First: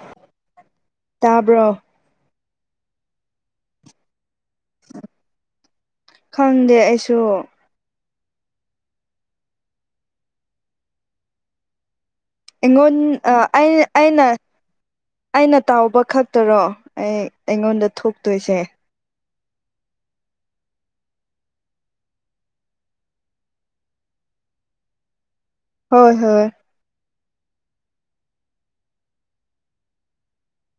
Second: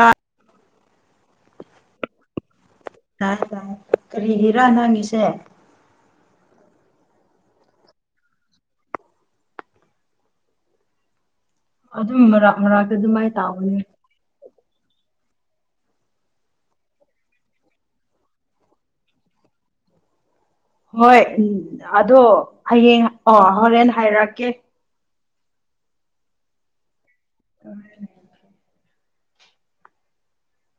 ꯑꯥ ꯇꯥꯕ꯭ꯔꯣ ꯇꯥꯏ ꯀꯔꯤꯒꯤꯔꯥ ꯅꯪꯒꯤꯁꯦ ꯈꯪꯗꯦ ꯑꯩꯁꯨ ꯑꯗꯨꯝꯕ ꯑꯩꯉꯣꯟ ꯑꯥ ꯑꯩ ꯑꯩꯅ ꯑꯩꯅ ꯇꯥꯎꯕ ꯈꯛꯇꯔꯣ ꯑꯩ ꯑꯩꯉꯣꯟꯗ ꯊꯣꯛꯇꯣꯏꯁꯦ ꯍꯣꯏ ꯎꯝ ꯑꯗꯣ ꯍꯌꯦꯡ ꯑꯣ ꯍꯣꯔꯦꯟ ꯍꯥꯏꯔꯛꯀꯦ ꯍꯣꯏ ꯍꯣꯏ [unintelligible]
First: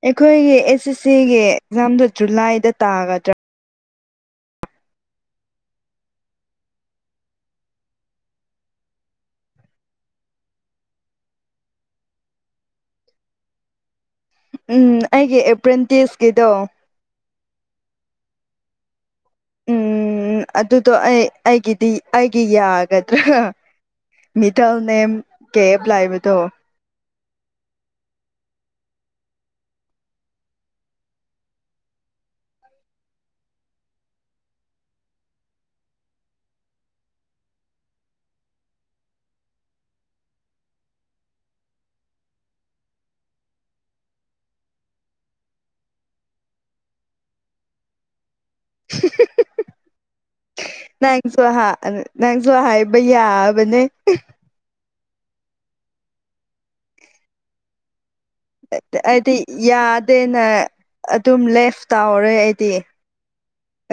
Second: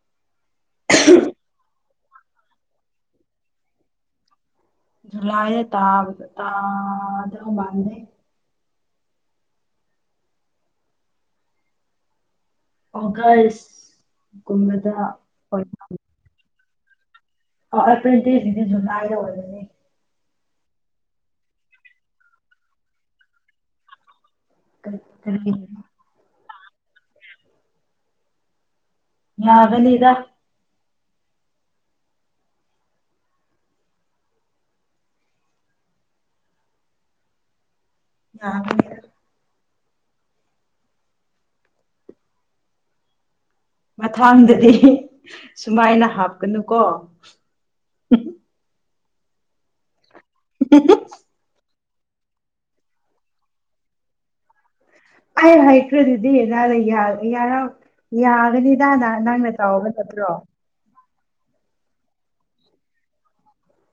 ꯑꯩꯈꯣꯏꯒꯤ ꯑꯦꯁ ꯑꯦꯁ ꯁꯤꯒꯤ ꯑꯦꯛꯖꯥꯝꯗꯣ ꯖꯨꯂꯥꯏꯗ ꯇꯥꯒꯗ꯭ꯔꯥ ꯖꯨꯂꯥꯏꯗ ꯇꯥꯕ ꯇꯥꯗꯧ ꯃꯟꯗꯦ ꯑꯣꯒꯁ ꯎꯝ ꯒꯨꯝꯕꯗ ꯑꯩꯒꯤ ꯑꯣꯏ ꯑꯦꯄ꯭꯭ꯔꯦꯟ ꯇꯤꯁꯀꯤꯗꯣ ꯑꯣ ꯑꯦꯄ꯭ꯔꯤꯇꯤꯁ ꯀꯤꯗꯤ ꯖꯨꯂꯥꯏꯗ ꯑꯣꯏꯕꯅꯦ ꯎꯝ ꯑꯗꯨꯗꯣ ꯑꯩ ꯑꯩꯒꯤꯗꯤ ꯑꯩꯒꯤ ꯌꯥꯒꯗ꯭ꯔꯥ ꯃꯤꯗꯜ ꯅꯦꯝ ꯀꯔꯤ ꯀꯦꯕ ꯂꯥꯛꯏꯕꯗꯣ ꯌꯥꯒꯅꯤꯗ ꯌꯥꯒꯅꯤ ꯃꯊꯪꯗꯗꯤ ꯁꯨꯃꯥꯏꯅ ꯍꯥꯞꯀꯅꯨꯀꯣ ꯅꯪꯁꯨ ꯍꯥ ꯅꯪꯁꯨ ꯍꯥꯏꯕ ꯌꯥꯕꯅꯦ ꯑꯩ ꯍꯩꯈ꯭ꯔꯗꯨꯗꯤ ꯅꯪꯅ ꯌꯥ ꯌꯥꯔꯛꯑꯣꯏ ꯌꯥꯒꯅꯤꯗꯅ ꯑꯩꯗꯤ ꯅꯪꯅ ꯇꯧꯕ ꯅꯠꯇ꯭ꯔꯣ ꯌꯥꯗꯦꯅ ꯑꯗꯨꯝ ꯂꯦꯐ ꯇꯧꯔꯦ ꯑꯩꯗꯤ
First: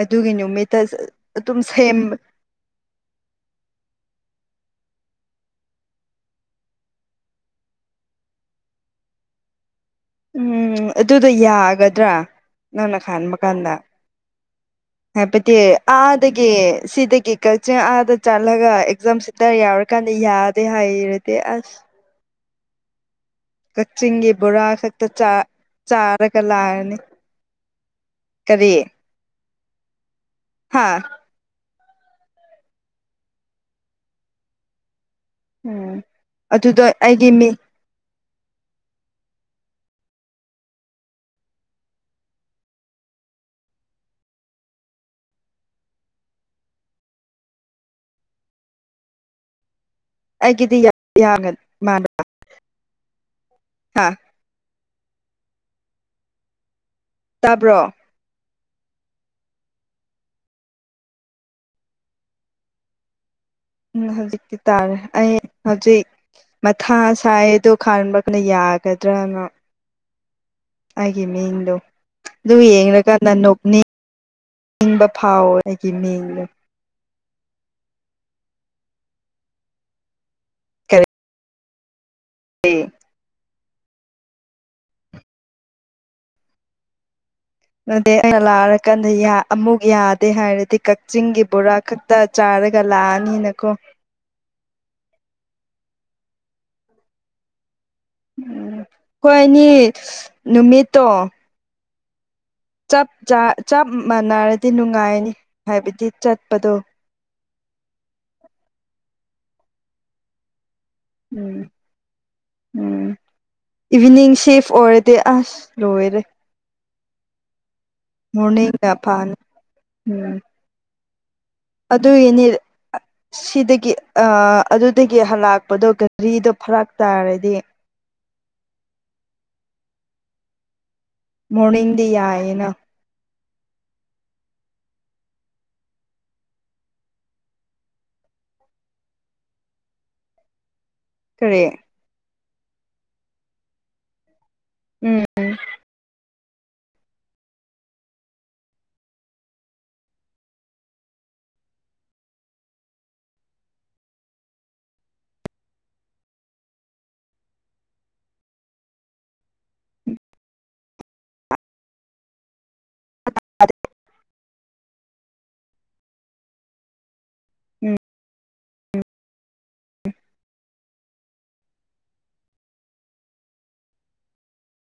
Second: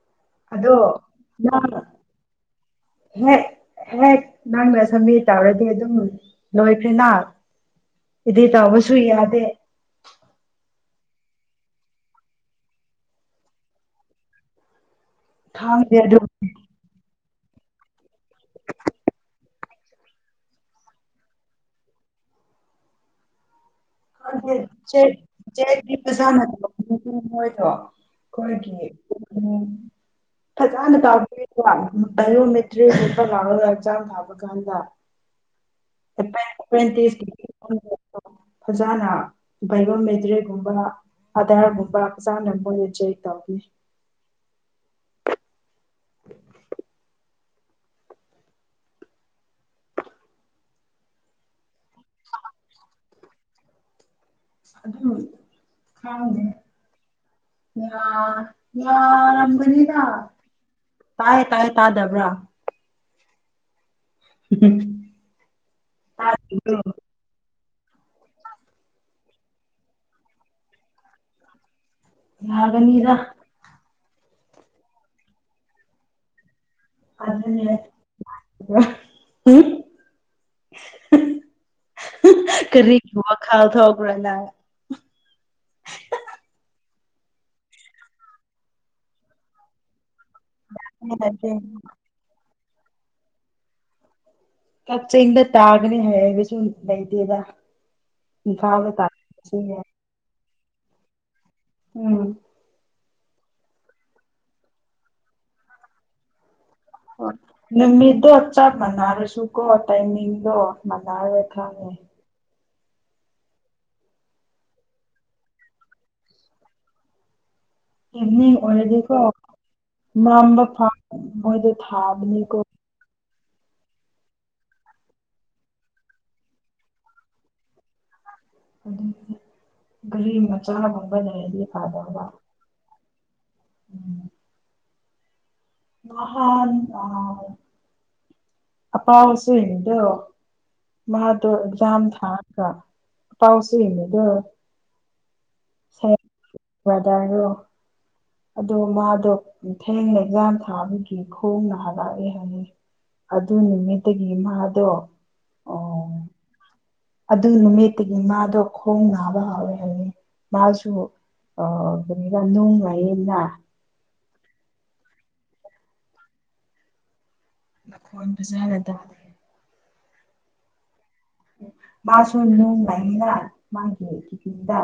ꯑꯗꯨꯒꯤ ꯑꯗꯣ ꯅꯨꯃꯤꯠꯇ ꯑꯗꯨꯝ ꯅꯪ ꯁꯦꯝ [unintelligible] ꯍꯦꯛ ꯅꯪꯅ ꯁꯝꯃꯤꯠ ꯇꯧꯔꯗꯤ ꯑꯗꯨꯝ ꯂꯣꯏꯈ꯭ꯔꯦꯅ ꯏꯗꯤꯠ ꯇꯧꯕꯁꯨ ꯌꯥꯗꯦ ꯎꯝ ꯑꯗꯨꯗꯣ ꯌꯥꯒꯗ꯭ꯔꯥ ꯅꯪꯅ ꯈꯟꯕ ꯀꯥꯟꯗ ꯍꯥꯞꯄꯇꯤ ꯈꯪꯗꯦ ꯑꯗꯨ ꯑꯥꯗꯒꯤ ꯁꯤꯗꯒꯤ ꯀꯆꯤꯡ ꯑꯥꯗ ꯆꯠꯂꯒ ꯑꯦꯛꯖꯥꯝ ꯁꯤꯠꯇꯔ ꯌꯥꯎꯔꯀꯥꯟꯗ ꯌꯥꯗꯦ ꯍꯥꯏꯔꯗꯤ ꯑꯁ [unintelligible] ꯀꯛꯆꯤꯡꯒꯤ ꯕꯣꯔꯥ ꯑꯩꯈꯣꯏꯒꯤ ꯈꯛꯇ ꯆꯥ ꯆꯥꯔꯒ ꯎꯝ ꯐꯖꯅ ꯇꯥꯎꯕꯤ ꯂꯥꯛꯑꯅꯤ ꯀꯔꯤ ꯍꯥ [unintelligible] ꯕꯥꯏꯑꯣꯃꯦꯇ꯭ꯔꯤꯛꯒꯨꯝꯕ ꯂꯥꯛꯑꯀꯥꯟꯗ ꯑꯦꯛꯖꯥꯝ ꯊꯥꯕꯀꯥꯟꯗ ꯎꯝ ꯑꯗꯨꯗꯣ ꯑꯩꯒꯤ ꯃꯤꯡ ꯃꯣꯏꯅ ꯐꯖꯅ ꯕꯥꯏꯑꯣꯃꯦꯇ꯭ꯔꯤꯛꯒꯨꯝꯕ ꯑꯗꯔꯒꯨꯝꯕ ꯐꯖꯅ ꯕꯣꯂꯨꯇꯔꯤ ꯇꯧꯕꯤ ꯑꯩꯒꯤꯗꯤ ꯌꯥꯒꯗꯕ ꯃꯥꯟꯕ꯭ꯔ ꯍꯥ ꯑꯗꯨ ꯈꯪꯗꯦ ꯇꯥꯕ꯭ꯔꯣ ꯌꯥ ꯌꯥꯔꯝꯒꯅꯤꯗ ꯇꯥꯏꯌꯦ ꯇꯥꯏꯌꯦ ꯇꯥꯗꯕ꯭ꯔꯥ ꯎꯝ ꯍꯧꯖꯤꯛꯇꯤ ꯇꯥꯔꯦ ꯑꯩ ꯍꯧꯖꯤꯛ ꯇꯥꯗꯕ꯭ꯔꯣ ꯃꯊꯥ ꯁꯥꯏꯌꯦꯗꯣ ꯈꯟꯕ‌‌ [unintelligible] ꯌꯥꯒꯗ꯭ꯔꯥꯅ ꯑꯩꯒꯤ ꯃꯤꯌꯦꯡꯗꯣ ꯑꯗꯨ ꯌꯥꯒꯅꯤꯗ ꯌꯦꯡꯂꯀꯥꯟꯗ ꯅꯣꯛꯅꯤꯡ ꯅꯤꯡꯕ ꯐꯥꯎꯋꯦ ꯑꯩꯒꯤ ꯃꯤꯌꯦꯡꯗꯣ [unintelligible] ꯀ [unintelligible] ꯀꯔꯤꯒꯤ ꯋꯥꯈꯜ ꯊꯣꯛꯄ꯭ꯔꯥ‌ ꯅꯪ ꯑꯗꯨꯗ ꯑꯩꯅ ꯂꯥꯛꯔꯀꯥꯟꯗ ꯑꯃꯨꯛ ꯌꯥꯗꯦ ꯍꯥꯏꯔꯗꯤ ꯀꯛꯆꯤꯡꯒꯤ ꯅꯠꯇꯦ ꯕꯣꯔꯥ ꯈꯛ ꯇ ꯆꯥꯔꯒ ꯂꯥꯛꯑꯅꯤꯅꯀꯣ ꯀꯛꯆꯤꯡꯗ ꯇꯥꯒꯅꯤ ꯍꯥꯏꯔꯕꯁꯨ ꯂꯩꯇꯦꯗ ꯎꯝ ꯏꯝꯐꯥꯜꯗ ꯇꯥ ꯈꯣꯏꯅꯤ ꯅꯨꯃꯤꯠꯇꯣ ꯎꯝ ꯆꯞ ꯆ ꯆꯞ ꯃꯥꯟꯅꯔꯗꯤ ꯅꯨꯡꯉꯥꯏꯅꯤ ꯍꯥꯏꯕꯗꯤ ꯆꯠꯄꯗꯣ ꯅꯒꯤꯗꯣ ꯆꯞ ꯃꯅꯔꯦꯁꯨꯨ ꯀꯣ ꯇꯥꯏꯃꯤꯡꯗꯣ ꯃꯅꯥꯔꯦꯏ ꯎꯝ ꯈꯪꯉꯦ ꯎꯝ ꯏꯚꯤꯅꯤꯡ ꯁꯤꯐ ꯑꯣꯏꯔꯗꯤ ꯑꯁ ꯂꯣꯏꯔꯦ ꯏꯚꯅꯤꯡ ꯃꯣꯔꯅꯤꯡꯅ ꯑꯣꯏꯔꯗꯤꯀꯣ ꯐꯥꯅꯤ ꯅꯝꯕ ꯐ ꯃꯣꯏꯗ ꯑꯗꯨ ꯌꯤꯅꯤ ꯁꯤꯗꯒꯤ ꯑ ꯑꯗꯨꯗꯒꯤ ꯍꯜꯂꯛꯄꯗꯣ ꯒꯥꯔꯤꯗꯣ ꯐꯔꯥꯛ ꯇꯥꯔꯗꯤ ꯑꯗꯨ ꯒꯔꯤ ꯃꯆꯥꯒꯨꯝꯕ ꯂꯩꯔꯗꯤ ꯃꯣꯔꯅꯤꯡꯗꯤ ꯐꯗꯕ ꯌꯥꯏꯌꯦꯅ ꯎꯝ ꯑ [inaudible] ꯑꯄꯥꯎꯁꯨ ꯌꯦꯉꯗꯣ ꯃꯥꯗꯣ ꯀꯔꯤ ꯑꯦꯛꯖꯥꯝ ꯊꯥ ꯒ [inaudible] ꯎꯝꯝ ꯋꯥꯔꯣ [unintelligible] ꯑꯗꯣ ꯃꯥꯗꯣ ꯊꯦꯡꯅ ꯑꯦꯛꯖꯥꯝ ꯊꯥꯕꯒꯤ ꯈꯣꯡꯅ ꯍꯂꯛꯑꯦ ꯍꯥꯏꯕꯅꯦ ꯑꯗꯨ ꯅꯨꯃꯤꯠꯇꯒꯤ ꯃꯥꯗꯣ ꯑꯣ ꯑꯗꯨ ꯅꯨꯃꯤꯠꯇꯒꯤ ꯃꯥꯗꯣ ꯈꯣꯡ ꯅꯥꯕ ꯍꯧꯔꯦ ꯍꯥꯏꯕꯅꯤ ꯃꯥꯁꯨ ꯑ ꯀꯔꯤꯒ ꯅꯨꯡ ꯂꯥꯌꯦꯗꯅ ꯎꯝ ꯅꯈꯣꯟ ꯐꯖꯅ ꯇꯥꯗꯔꯦ ꯃꯥꯁꯨ ꯅꯨꯡ ꯂꯩꯥꯏꯅꯤꯅ ꯃꯥꯒꯤ ꯀꯤꯠꯅꯤꯗ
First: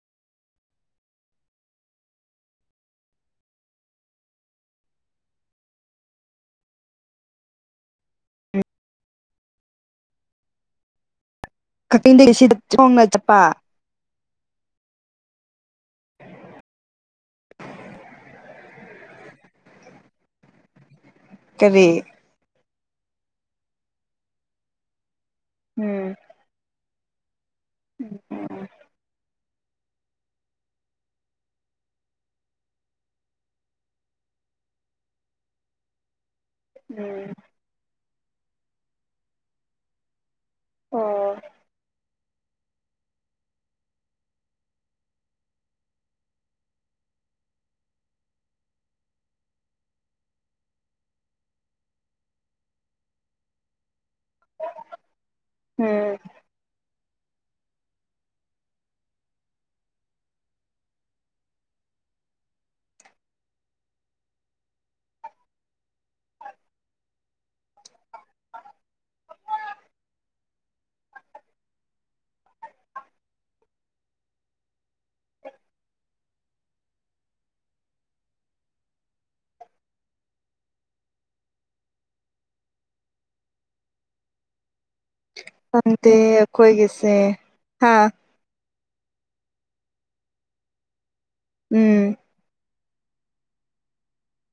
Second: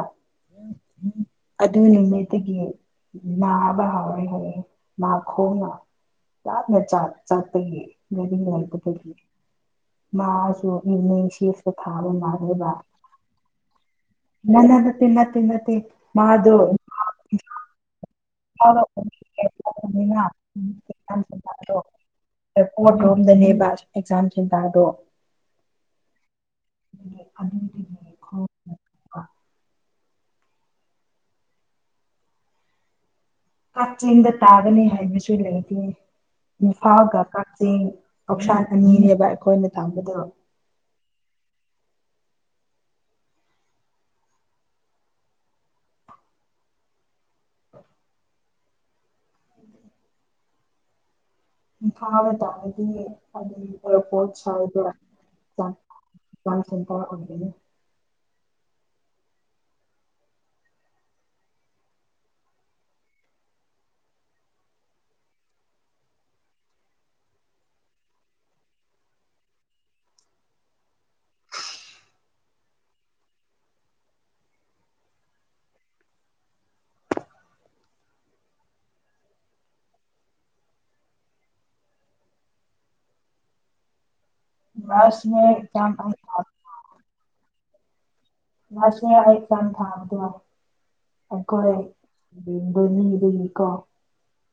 ꯑꯗꯨ ꯅꯨꯃꯤꯠꯇꯒꯤ ꯅꯥꯕ [unintelligible] [unintelligible] ꯃꯥꯁꯨ ꯏꯅꯦꯁ ꯀꯛꯆꯤꯡꯗꯒꯤ ꯁꯤꯗ ꯊꯣꯡꯅꯒ ꯆꯠꯄ [unintelligible] ꯅꯠꯇꯦ ꯅꯠꯇꯦ ꯅꯠꯇꯦ ꯃꯥꯗꯨ ꯀꯔꯤ [inaudible] [unintelligible] ꯔꯣꯝꯗꯅꯦꯕ ꯑꯦꯛꯖꯥꯝ ꯁꯦꯟꯇꯔꯗꯣ ꯎꯝ [unintelligible] ꯎꯝ ꯎꯝ ꯀꯛꯆꯤꯡꯗ ꯇꯥꯒꯅꯤ ꯍꯥꯏꯕꯁꯨ ꯂꯩꯇꯦ ꯅꯏꯝꯐꯤꯜꯒ ꯎꯝ ꯀ ꯆꯦꯡ ꯂꯧꯁꯥꯟ ꯑꯅꯤꯅꯦꯕ ꯑꯩꯈꯣꯏꯅ ꯇꯥꯝꯕꯗꯣ ꯑꯣ ꯏꯝꯐꯥꯜꯗ ꯇꯥꯔꯗꯤꯅꯦ ꯑꯦꯔꯄꯣꯔꯠ ꯁꯥꯏꯗꯇꯣ ꯎꯝ [unintelligible] ꯑꯣꯏꯗꯨꯏꯅꯦ ꯃꯁ ꯈꯪꯗꯦ ꯑꯩꯈꯣꯏꯒꯤꯁꯦ ꯍꯥꯥ ꯃꯥꯁꯨ ꯑꯦꯛꯖꯥꯝ ꯊꯥꯕꯗꯣ ꯑꯩꯈꯣꯏꯒꯤ ꯎꯝ [unintelligible]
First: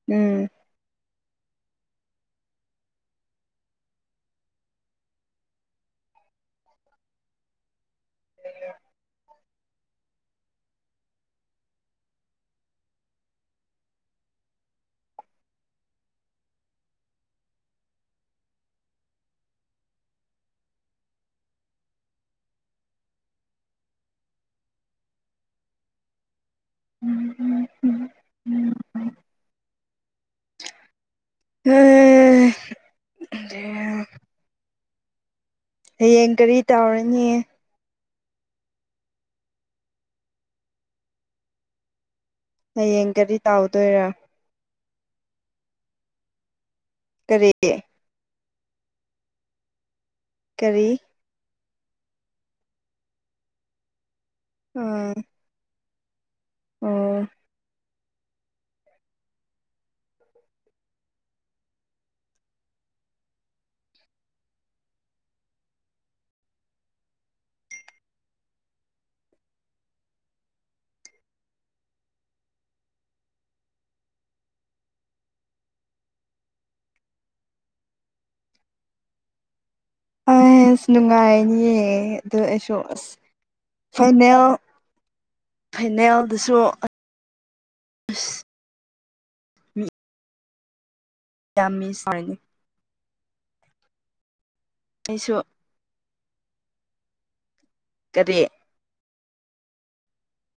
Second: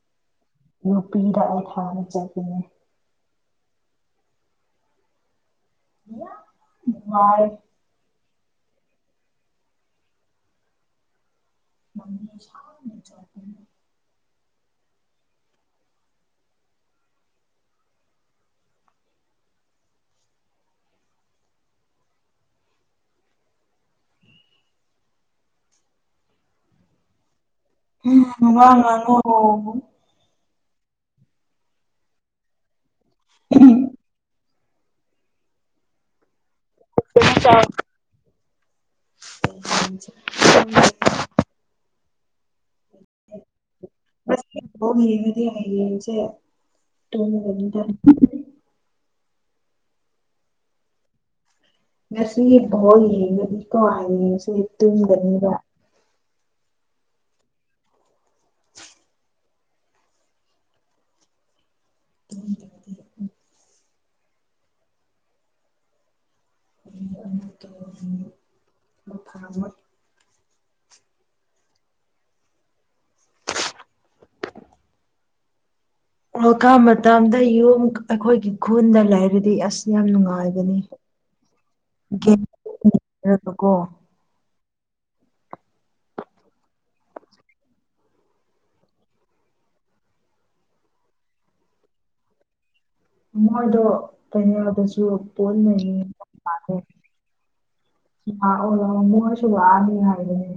ꯎꯝ ꯅꯨꯄꯤꯗ ꯑꯩ ꯊꯥꯅ ꯆꯠꯈꯤꯅꯦ [unintelligible] [inaudible] ꯆꯠꯄꯅꯦ ꯎꯝ ꯎꯝ [unintelligible] ꯋꯥ ꯉꯥꯡꯉꯣ ꯎꯝ ꯎꯝ ꯍꯌꯦꯡ ꯀꯔꯤ ꯇꯧꯔꯅꯤ ꯍꯌꯦꯡꯁꯦ ꯍꯌꯦꯡ ꯒꯔꯤ ꯇꯥꯎꯗꯣꯏꯔꯥ ꯉꯥꯁꯤ ꯕꯣꯜ ꯌꯦꯡꯉꯗꯤ ꯍꯌꯦꯡꯁꯦ ꯀꯔꯤ ꯇꯣꯡꯉꯒꯅꯤꯗ ꯀꯔꯤ ꯉꯁꯤ ꯕꯣꯜ ꯌꯦꯡ ꯉꯥꯗꯤꯀꯣ ꯍꯥꯌꯦꯡꯁꯦ ꯑꯥ ꯇꯨꯝꯒꯅꯤꯕ ꯑꯣ [inaudible] ꯎ ꯃꯊꯥ [unintelligible] ꯑꯣꯔꯂꯗꯀꯞ ꯃꯇꯝꯗ ꯌꯨꯝ ꯑꯩꯈꯣꯏꯒꯤ ꯈꯨꯟꯗ ꯂꯩꯔꯗꯤ ꯑꯁ ꯌꯥꯝ ꯅꯨꯡꯉꯥꯏꯕꯅꯤ ꯑꯁ ꯅꯨꯡꯉꯥꯏꯅꯤꯌꯦ ꯑꯗꯨ ꯒꯦꯝ ꯑꯁꯁ ꯔꯒꯀꯣ ꯐꯥꯏꯅꯦꯜ ꯐꯥꯏꯅꯦꯜꯗꯨꯁꯨ ꯃꯤ ꯌꯥꯝꯃꯤ ꯁꯔꯤꯅꯦ ꯃꯣꯏꯗꯣ ꯀꯩꯅꯣꯗꯁꯨ ꯑꯩꯁꯨ ꯄꯣꯜ [unintelligible] ꯂꯩꯅꯤ ꯀꯔꯤ ꯂꯛ ꯂꯥꯎ ꯃꯣꯏꯁꯨ ꯂꯛꯑꯅꯤ ꯍꯥꯏꯕꯅꯦ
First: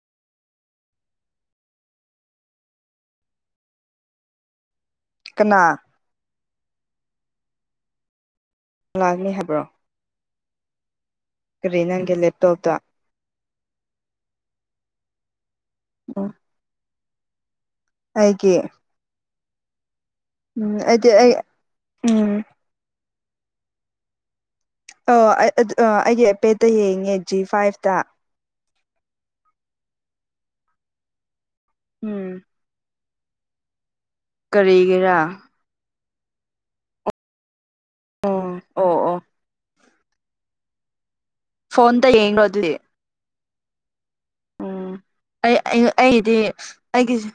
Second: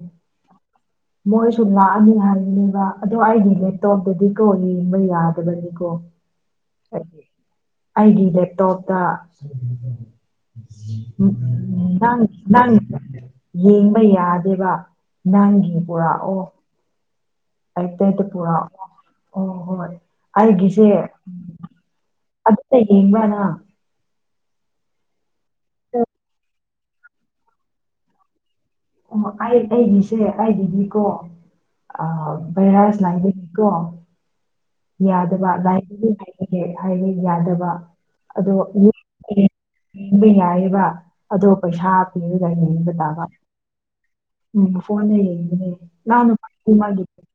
ꯃꯣꯏꯁꯨ ꯂꯥꯛꯑꯅꯤ ꯍꯥꯏꯅꯦꯕ ꯑꯗꯣ ꯑꯩꯗꯤ ꯂꯦꯞꯇꯣꯞꯇꯗꯤꯀꯣ ꯌꯦꯡꯕ ꯌꯥꯗꯕꯅꯤ ꯀꯅꯥ ꯀꯣ ꯑꯩꯒꯤ ꯂꯦꯞꯇꯣꯞꯇ ꯂꯥꯛꯅꯤ ꯍꯥꯏꯕ꯭ꯔꯣ ꯀꯔꯤ ꯅꯪꯒꯤ ꯅꯪ ꯅꯪ ꯂꯦꯞꯇꯣꯞꯇ ꯌꯦꯡꯕ ꯌꯥꯗꯦꯕ ꯅꯪꯒꯤ ꯄꯨꯔꯛꯑꯣ ꯑꯩꯇ [unintelligible] ꯑꯩꯒꯤ ꯄꯨꯔꯣꯑꯣ ꯑꯣ ꯍꯣꯏ ꯎꯝ ꯑꯩꯒꯤꯁꯦ ꯑꯩꯗꯤ ꯑꯩ ꯎꯝ ꯑꯗꯨꯗ ꯌꯦꯡꯕ꯭ꯔꯅ ꯑ ꯑꯩꯒꯤ ꯑꯦꯄꯦꯠꯇ ꯌꯦꯡꯉꯦ ꯖꯤ ꯐꯥꯏꯚꯇ ꯑꯣ ꯑꯩ ꯑꯩꯒꯤꯁꯦ ꯑꯩꯒꯤꯗꯤꯀꯣ ꯑ ꯎꯝ [unintelligible] ꯂꯥꯏꯕꯅꯤꯀꯣ ꯀꯔꯤꯒꯤꯔꯥ ꯌꯥꯗꯕ ꯂꯥꯏ [inaudible] ꯍꯥꯏꯗꯤ ꯌꯥꯗꯕ ꯑꯗꯣ ꯑꯣ ꯑꯣ ꯑꯣ ꯌꯦꯕ [inaudible] ꯌꯥꯏꯌꯦꯕ ꯑꯗꯣ ꯄꯩꯁꯥ ꯐꯣꯟꯗ ꯌꯦꯡꯈ꯭ꯔꯣ ꯄꯤꯔꯒ ꯑꯗꯨꯗꯤ ꯌꯦꯡꯕ ꯇꯥꯕ ꯎꯝ ꯐꯣꯟꯅꯦ ꯑꯩ ꯑꯩꯗꯤ ꯑꯩꯒꯤꯁꯦ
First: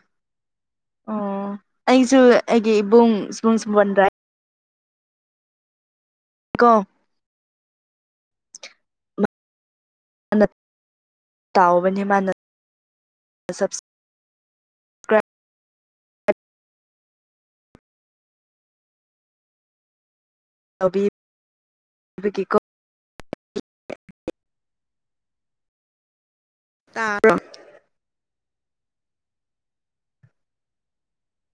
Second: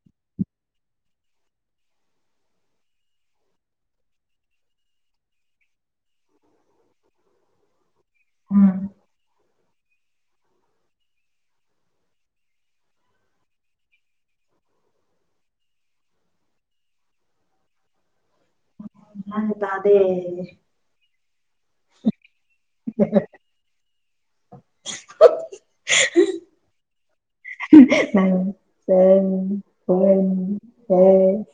ꯑꯣ ꯑꯩꯁꯨ ꯑꯩꯒꯤ ꯏꯕꯨꯡ ꯁꯕꯨꯡ ꯁꯨꯕꯣꯟꯗ꯭ꯔꯥꯏ ꯀꯣ ꯎꯝ ꯃꯥꯅ ꯇꯥꯎꯕꯅꯦ ꯃꯅꯥ ꯒꯌ꯭ꯥꯟ ꯇꯗꯦ ꯇꯧꯕꯤ ꯕꯒꯤꯀꯣ [unintelligible] [inaudible] ꯇꯥꯕꯔꯣ꯫ ꯅꯪ [unintelligible]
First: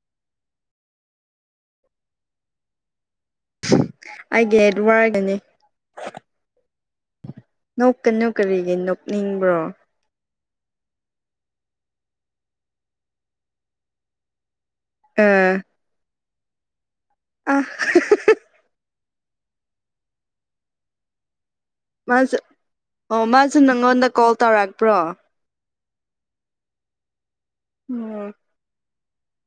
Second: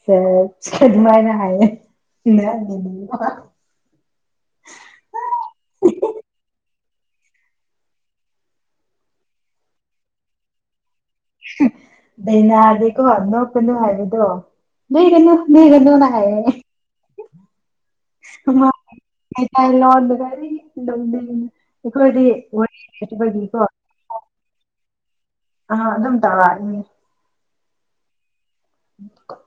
ꯁꯨꯃꯥꯏꯅꯥ ꯍꯥꯌꯦ ꯏ ꯑꯗꯨ [unintelligible] ꯑꯩꯒꯤ ꯋꯥꯔꯒꯅꯤ ꯅꯣꯛꯀꯅꯨ ꯀꯔꯤꯒꯤ ꯅꯣꯛꯅꯤꯡꯕ꯭ꯔꯣ ꯗꯩꯅꯗꯤꯀꯣ ꯅꯣꯛꯀꯅꯨ ꯍꯥꯏꯕꯗꯣ ꯅꯣꯏꯒꯅꯨ ꯑꯥ ꯅꯣꯏꯒꯅꯨꯅ ꯍꯥꯏꯌꯦ [inaudible] ꯑ [unintelligible] ꯃꯥꯁꯨ ꯋꯥꯔꯤ ꯑꯣ ꯃꯥꯁꯨ ꯂꯩꯇꯕꯒꯤꯀꯣ ꯅꯪꯉꯣꯟꯗ ꯀꯣꯜ ꯇꯧꯔꯛꯄ꯭ꯔꯣ ꯑ ꯑꯗꯨꯝ ꯇꯧꯔ‌ ꯏꯅꯤ ꯎꯝ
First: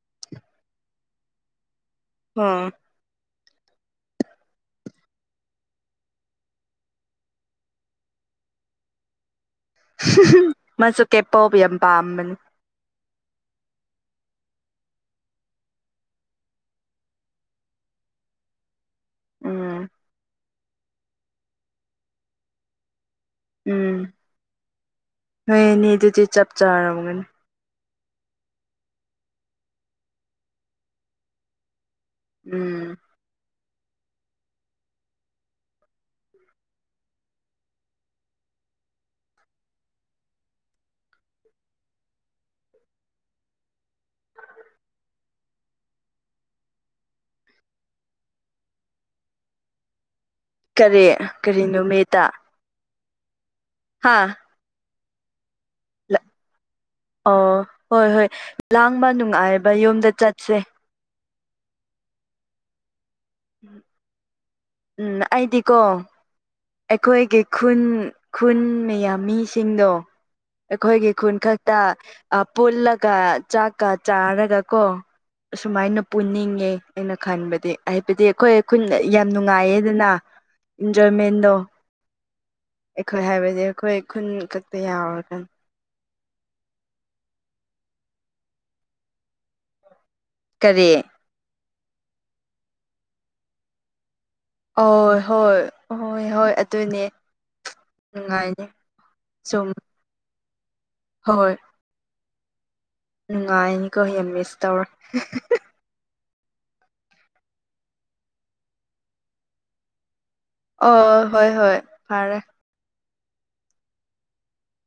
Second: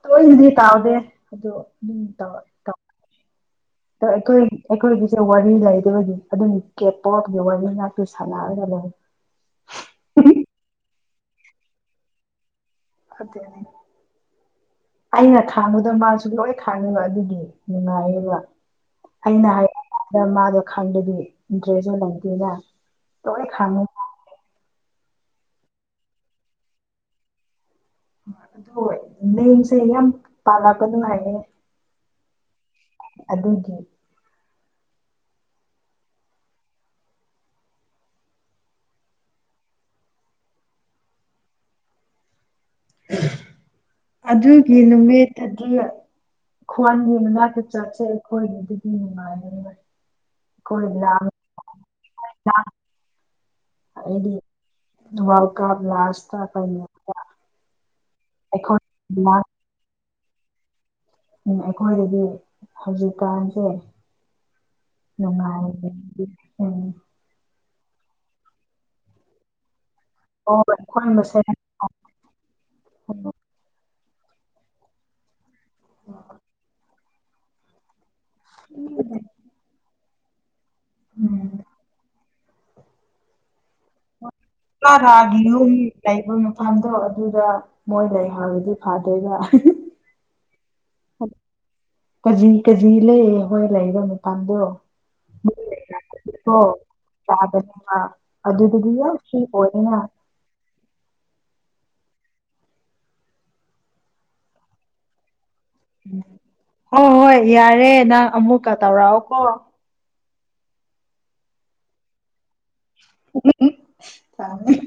ꯇ‌ꯣꯏꯅꯗꯤ ꯇꯥꯎꯗꯦ ꯑꯗꯣ ꯎꯝ [unintelligible] [inaudible] ꯑꯗꯣ ꯑꯩꯈꯣꯏ ꯑꯩꯈꯣꯏꯒꯤꯁꯨ ꯋꯥꯔꯤ ꯂꯩꯇꯕꯒꯤ ꯑꯗꯨꯝ ꯀꯦꯄ‌ꯣꯞꯀꯤ ꯋꯥꯔꯤ ꯉꯥꯇ ꯁꯥꯟꯅꯔꯒ ꯂꯩ ꯃꯥꯁꯨ ꯀꯦꯄꯣꯕ ꯌꯥꯝ ꯄꯥꯝꯕꯅꯤ [unintelligible] ꯑꯩꯅ ꯈꯥꯡꯕꯗ‌ꯣ ꯃꯥꯁꯨ ꯂꯣꯏ ꯈꯥꯡꯉꯦꯕ ꯑꯗꯨꯒꯤ ꯅꯨꯡꯉꯥꯏꯌꯦꯕ ꯑꯩꯅ ꯍꯥꯏ ꯎꯝ [inaudible] ꯗ ꯃꯥꯗꯣ ꯈꯪꯗꯔꯗꯤ ꯏꯟꯇꯔꯦꯁꯁꯨ ꯂꯩꯇꯦꯅ ꯂꯣꯏ ꯈꯥꯡꯉꯦ ꯎꯝ ꯅ‌ꯣꯏ ꯑꯅꯤꯗꯨꯗꯤ ꯆꯞ ꯆꯥꯔꯝꯒꯅꯤ ꯑꯗꯣ [unintelligible] ꯌꯥꯝ ꯇꯥꯜꯂꯛꯀꯅꯨ ꯍꯥꯏꯌ‌ꯦ ꯎꯝ ꯑꯗꯨꯒꯤ ꯑꯗꯨꯒꯤ ꯅꯨꯃꯤꯠ ꯇꯗꯤ ꯈꯣꯟꯒꯤ ꯃꯅꯥꯛꯇ ꯆꯠꯆꯩ ꯑꯩꯈꯣꯏꯒꯤ ꯑꯗꯨꯗꯤ ꯅꯨꯡꯉꯥꯏꯕꯅ‌ꯦ ꯀꯔꯤ ꯀꯔꯤ ꯅꯨꯃꯤꯠꯇ ꯂꯥꯝ ꯍꯥ ꯑꯩꯗꯤ ꯋꯥꯔꯜ ꯀꯞ ꯂꯥꯁꯇ ꯇꯧꯅꯤ ꯑꯣ ꯍꯣꯏ ꯍꯣꯏ ꯂꯥꯡꯕ ꯂꯥꯟ ꯅꯨꯡꯉꯥꯏꯕ ꯌꯨꯝꯗ ꯆꯠꯁꯦ ꯎꯝ ꯑꯩꯈꯣꯏꯗꯗꯤ ꯍꯧꯖꯤꯛꯀꯥꯟꯁꯦ ꯎꯝ ꯑꯩꯗꯤꯀꯣ ꯅꯨꯡꯉꯥꯏ [unintelligible] ꯑꯩꯈꯣꯏꯒꯤ ꯈꯨꯟ ꯈꯨꯟ ꯃꯌꯥꯝ ꯃꯤꯁꯤꯡꯗꯣ ꯑꯣ ꯑꯩꯈꯣꯏ ꯑꯩꯈꯣꯏꯒꯤ ꯈꯨꯟ ꯃꯁꯦꯟ ꯈꯛ ꯇ ꯄꯨꯜꯂꯒ ꯆꯥꯛꯀ ꯆꯥꯔꯒ ꯀꯣ ꯑꯁꯨꯃꯥꯏꯅ ꯄꯨꯟꯅꯤꯡꯉꯦ ꯑꯩꯅ ꯈꯟꯕꯗꯤ ꯍꯥꯏꯕꯗꯤ ꯑꯩꯈꯣꯏ ꯈꯨꯟ ꯌꯥꯝ ꯅꯨꯡꯉꯥꯏꯌꯦꯗꯅ ꯏꯟꯖꯣꯏꯃꯦꯟ ꯎꯝ ꯑꯩꯈꯣꯏ ꯍꯥꯏꯕꯗꯤ ꯑꯩꯈꯣꯏ ꯈꯨꯟ ꯈꯛꯇ ꯔꯥ ꯌꯥꯎꯔꯒ ꯔꯥꯒꯤ ꯌꯨꯝ ꯂꯩꯕ ꯃꯐꯝꯗꯣ ꯑꯗꯨꯗ ꯃꯣꯏ ꯂꯩ ꯍꯥꯏꯕꯗꯤ ꯐꯗꯣꯏꯕ ꯀꯔꯤ ꯀꯖꯤ ꯀꯖꯤ ꯂꯩ ꯍꯣꯏ ꯂꯩꯕꯅꯤ ꯍ‌ꯣꯏ ꯍꯣꯏ ꯍꯣꯏ ꯍꯣꯏ ꯑꯗꯨꯅꯤ ꯌꯥ [unintelligible] ꯑꯗꯨꯗꯒꯤ ꯐ꯭ꯔꯤ ꯁꯨꯝ ꯑꯣꯏꯔ‌ꯦꯅ ꯍꯣꯏ ꯅꯨꯡꯉꯥꯏꯅꯤꯀꯣ ꯌꯥꯝ ꯃꯤꯁ ꯇꯧꯔ ꯎꯝ ꯍꯣꯏ ꯍꯣꯏ ꯌꯥꯔꯦ ꯅꯪ ꯑꯃꯨꯛꯀ ꯇꯧꯔꯛꯑꯣꯀꯣ ꯑꯣ ꯍꯣꯏ ꯍꯣꯏ ꯐꯔꯦ ꯊꯥꯝ [unintelligible]